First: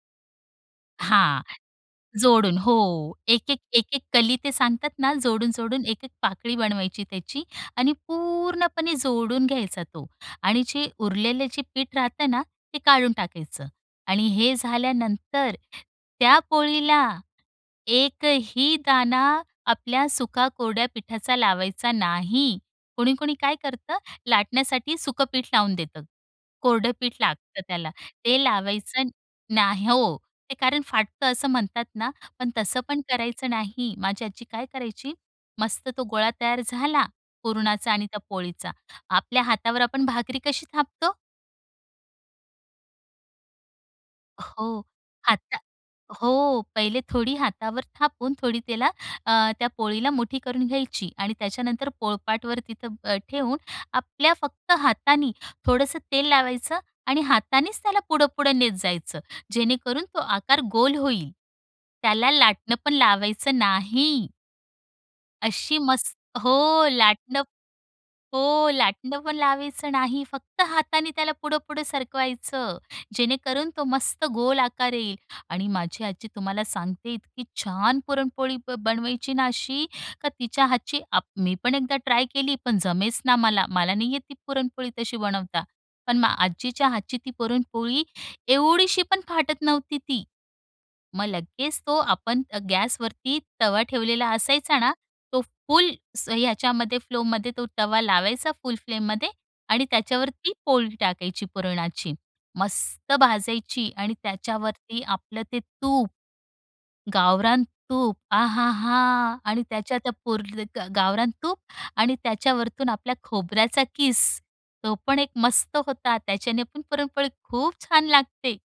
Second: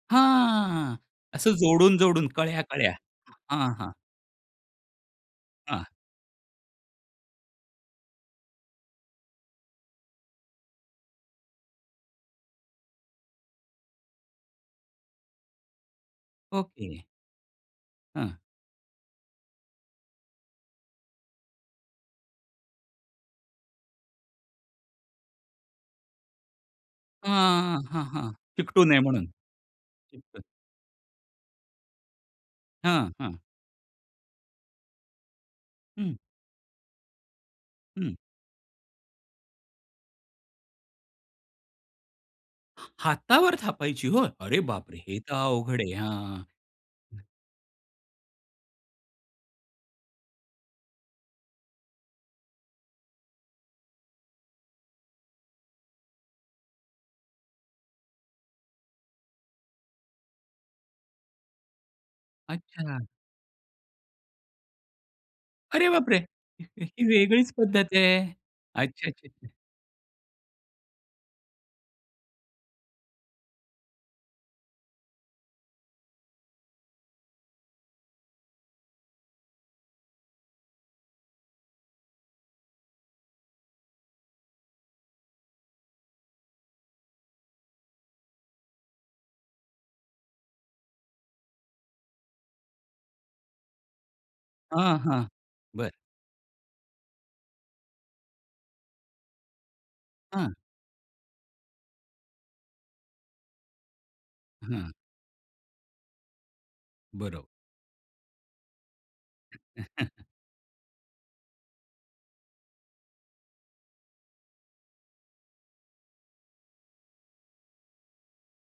हां. हां. असं जोडून-जोडून, जोडून कळ्या-कळ्या, हो. एक-एक, हां, हां. एक-एक कली ते सांगतात ना, हां. जोडून-जोडून एक-एक पाकळी बनवायची त्याची आणि पूर्णपणे जोडून घ्यायचा तो आणि जे उरलेले जे पीठ राहत ना, ते काढून टाकायचं. आणि हे झाल्यानंतर, त्या पोळीला, ओके. हं. एकही दाणा आपल्या सुका कोरड्या पिठाचा लावायचा नाही. कोणी-कोणी काय करतं? लाटण्यासाठी सुखं पीठ लावून देतं. कोरडं पीठ लागतं हं. त्याला, हां, हां. ते चिकटू नये लावायचं, म्हणून नाह हो. तिथं. ते कारण फाटत असं म्हणतात ना, पण तसं पण हं. हां. करायचं नाही. माझी आजी काय करायची? मस्त तो हं. गोळा तयार झाला, पुरणाचा आणि हं. त्या पोळीचा, आपल्या हातावर आपण भाकरी कशी थापतो. हा हातावर थापायची होय? अरे हो. बापरे! हे, तर हाता अवघड आहे. हां. हो. पहिले थोडी हातावर थापून थोडी त्याला अ, त्या पोळीला मुठी करून घ्यायची. आणि त्याच्यानंतर पोळपाटवर तिथं अ, ठेवून, आपल्या फक्त हातानी, थोडंसं तेल लावायचं आणि हातांनीच त्याला पुढं-पुढं नेत जायचं. जेणेकरून तो आकार गोल होईल. त्याला लाटणं पण अच्छा. लावायचं नाही. अशी अरे मस् बापरे! हो. ही लाटणं वेगळीच पद्धत आहे. हो. अच्छा. लाटणं पण अच्छा. लावायचं नाही. फक्त हाताने त्याला पुढं-पुढं सरकवायचं, जेणेकरून तो मस्त गोल आकार येईल. आणि माझी आजी तुम्हाला सांगते इतकी छान पुरणपोळी ब बनवायची ना अशी, का तिच्या हातची आप मी पण एकदा ट्राय केली, पण जमेच ना मला, मला नाही येत ती पुरणपोळी, तशी बनवता. पण मग आजीच्या हातची ती पुरणपोळी, एवढीशी पण फाटत नव्हती ती. मग लगेच तो आपण अ, गॅसवरती तवा ठेवलेला असायचा ना? हां, हां. तो फुल बरं. स ह्याच्यामध्ये फ्लोमध्ये तो तवा लावायचा, फुल फ्लेममध्ये आणि हं. त्याच्यावरती पोळी टाकायची पुरणाची. मस्त भाजायची आणि हं. त्याच्यावरती आपलं ते तूप. बरं. गावरान तूप, आहाहा! आणि त्याच्या त्या पुर गावरान तूप आणि त्याच्यावरतून आपल्या खोबऱ्याचा किस, तो पण एक मस्त होता. त्याच्याने पण पुरणपोळी खूप छान लागते!